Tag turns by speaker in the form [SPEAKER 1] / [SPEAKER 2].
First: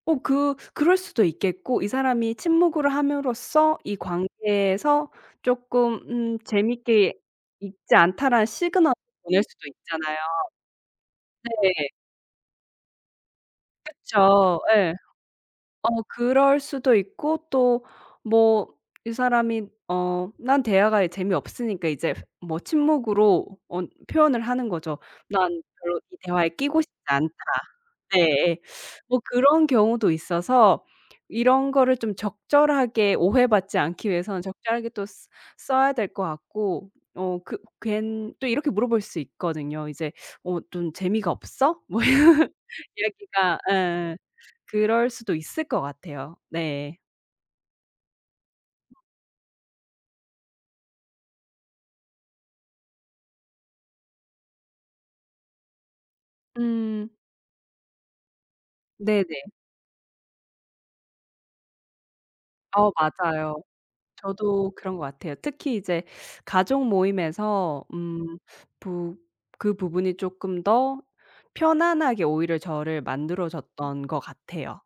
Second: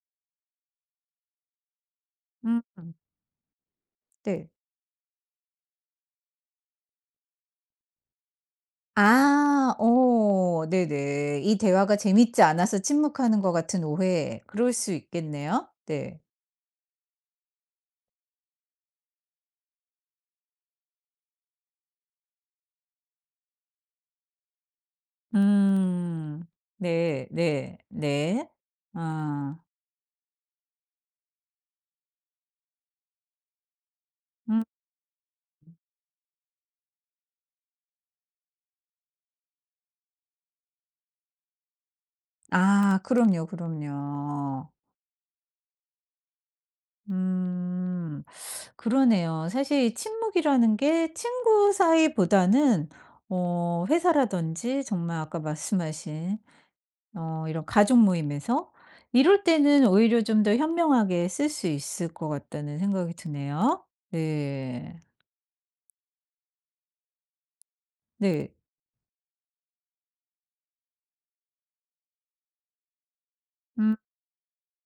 [SPEAKER 1] 어 그 그럴 수도 있겠고 이 사람이 침묵을
[SPEAKER 2] 음음.
[SPEAKER 1] 함으로써 이
[SPEAKER 2] 네.
[SPEAKER 1] 관계에서 쪼끔 음 '재밌게 있지 않다.'라는 시그널을
[SPEAKER 2] 아.
[SPEAKER 1] 보낼 수 있잖아요.
[SPEAKER 2] 오 네네. 이
[SPEAKER 1] 네.
[SPEAKER 2] 대화가 재밌지 않아서 침묵하는 것 같은 오해.
[SPEAKER 1] 그쵸.
[SPEAKER 2] 그럴 수
[SPEAKER 1] 예.
[SPEAKER 2] 있겠네요.
[SPEAKER 1] 어
[SPEAKER 2] 네.
[SPEAKER 1] 그럴 수도 있고 또 뭐 이 사람이 어 난 대화가 재미없으니까 이제 뭐 침묵으로 어 표현을 하는 거죠. '난 별로 이
[SPEAKER 2] 음.
[SPEAKER 1] 대화에 끼고 싶지
[SPEAKER 2] 네
[SPEAKER 1] 않다.'
[SPEAKER 2] 네 네.
[SPEAKER 1] 네예. 뭐
[SPEAKER 2] 아.
[SPEAKER 1] 그런 경우도 있어서 이런 거를 좀 적절하게 오해받지 않기 위해서는
[SPEAKER 2] 음.
[SPEAKER 1] 적절하게 또 쓰
[SPEAKER 2] 음.
[SPEAKER 1] 써야 될 것 같고. 어 그 괜 또 이렇게 물어볼 수 있거든요. 이제 "어 좀 재미가 없어?" 뭐
[SPEAKER 2] 아 그럼요,
[SPEAKER 1] 얘기가 예예
[SPEAKER 2] 그럼요.
[SPEAKER 1] 그럴 수도 있을 것 같아요. 네.
[SPEAKER 2] 음. 그러네요. 사실 이 침묵이라는 게 친구 사이보다는 어 회사라든지 정말 아까 말씀하신
[SPEAKER 1] 음.
[SPEAKER 2] 어 이런 가족 모임에서 이럴
[SPEAKER 1] 네네.
[SPEAKER 2] 때는 오히려 좀 더 현명하게 쓸 수 있을 것 같다는
[SPEAKER 1] 어
[SPEAKER 2] 생각이
[SPEAKER 1] 맞아요.
[SPEAKER 2] 드네요.
[SPEAKER 1] 저도 그런 것
[SPEAKER 2] 네.
[SPEAKER 1] 같아요. 특히 이제 가족 모임에서 음
[SPEAKER 2] 네.
[SPEAKER 1] 부 그 부분이 쪼끔 더 편안하게 오히려 저를 만들어
[SPEAKER 2] 음.
[SPEAKER 1] 줬던 것 같아요.